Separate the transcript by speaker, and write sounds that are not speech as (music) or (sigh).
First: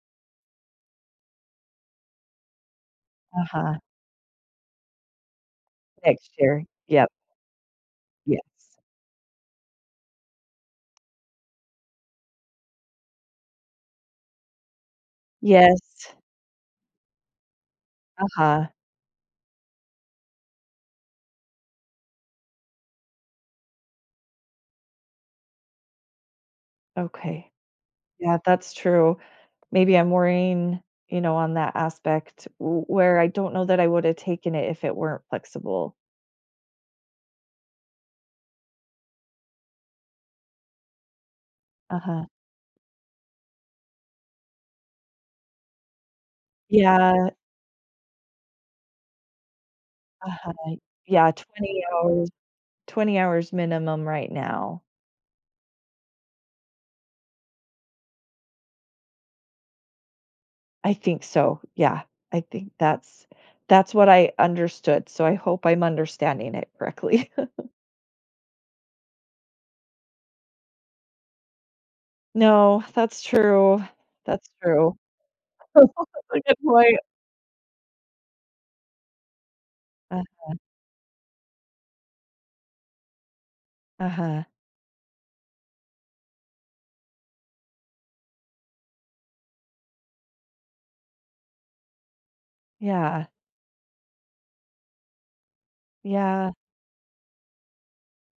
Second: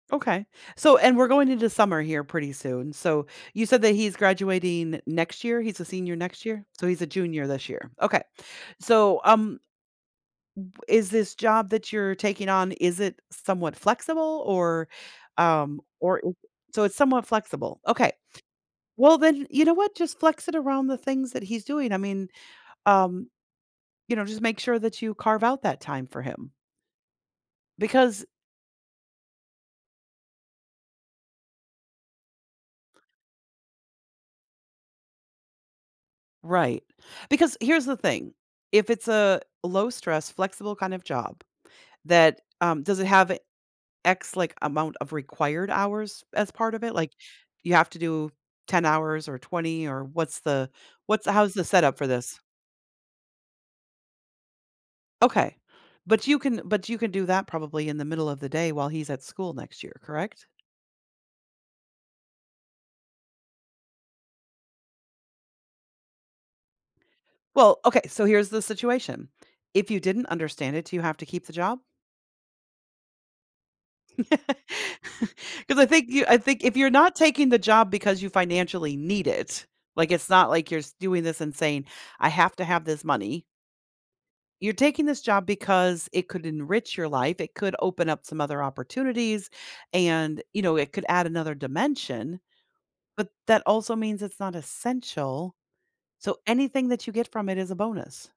Speaker 1: Okay. So and we're going into summer here pretty soon, so you
Speaker 2: Uh-huh.
Speaker 1: said that he's graduating next year he's a senior
Speaker 2: Next
Speaker 1: next
Speaker 2: year,
Speaker 1: year? So he's a
Speaker 2: yep.
Speaker 1: junior this year. Okay,
Speaker 2: Yes.
Speaker 1: so, um, w is this job that you're taking on, is it somewhat flexible? Or um,
Speaker 2: Yes.
Speaker 1: or so it's somewhat flexible. Okay.
Speaker 2: Uh-huh.
Speaker 1: Well, then, you know what? Just flex it around the things that he's doing. I mean, um you know, just make sure that you carve out that time for him.
Speaker 2: Okay.
Speaker 1: Because
Speaker 2: Yeah, that's true. Maybe I'm worrying, you know, on that aspect wh where I don't know that I woulda taken it if it weren't flexible.
Speaker 1: Right because here's the thing, if it's a low-stress, flexible kind of job
Speaker 2: Uh-huh
Speaker 1: that um, does it have X, like, amount of required hours as part of it? Like,
Speaker 2: Yeah.
Speaker 1: you have to do 10 hours or 20, or what's the
Speaker 2: Uh-huh,
Speaker 1: what's
Speaker 2: yeah,
Speaker 1: how's the
Speaker 2: 20
Speaker 1: setup for
Speaker 2: hours
Speaker 1: this?
Speaker 2: 20 hours minimum right now.
Speaker 1: Okay, but you can but you can do that probably in the middle of the day while he's at school next year, correct?
Speaker 2: I think so, yeah, I think that's that's what I understood, so I hope I'm understanding it correctly. (laughs)
Speaker 1: Well, okay, so here's the situation, if you didn't understand it, do you have to keep the job?
Speaker 2: No, that's true,
Speaker 1: (laughs)
Speaker 2: that's true.
Speaker 1: 'Cause I
Speaker 2: That's such
Speaker 1: think
Speaker 2: a
Speaker 1: you I
Speaker 2: really good
Speaker 1: think if you're
Speaker 2: point.
Speaker 1: not taking the job because you financially need it, like, it's not
Speaker 2: Uh-huh.
Speaker 1: like you're doing this and saying, "I have to have this money"
Speaker 2: Uh-huh.
Speaker 1: you're taking this job because it could enrich your life, it could open up some other opportunities, and, you know, it could add another dimension,
Speaker 2: Yeah.
Speaker 1: but that also means it's not essential, so
Speaker 2: Yeah.
Speaker 1: anything that you get from it is a bonus.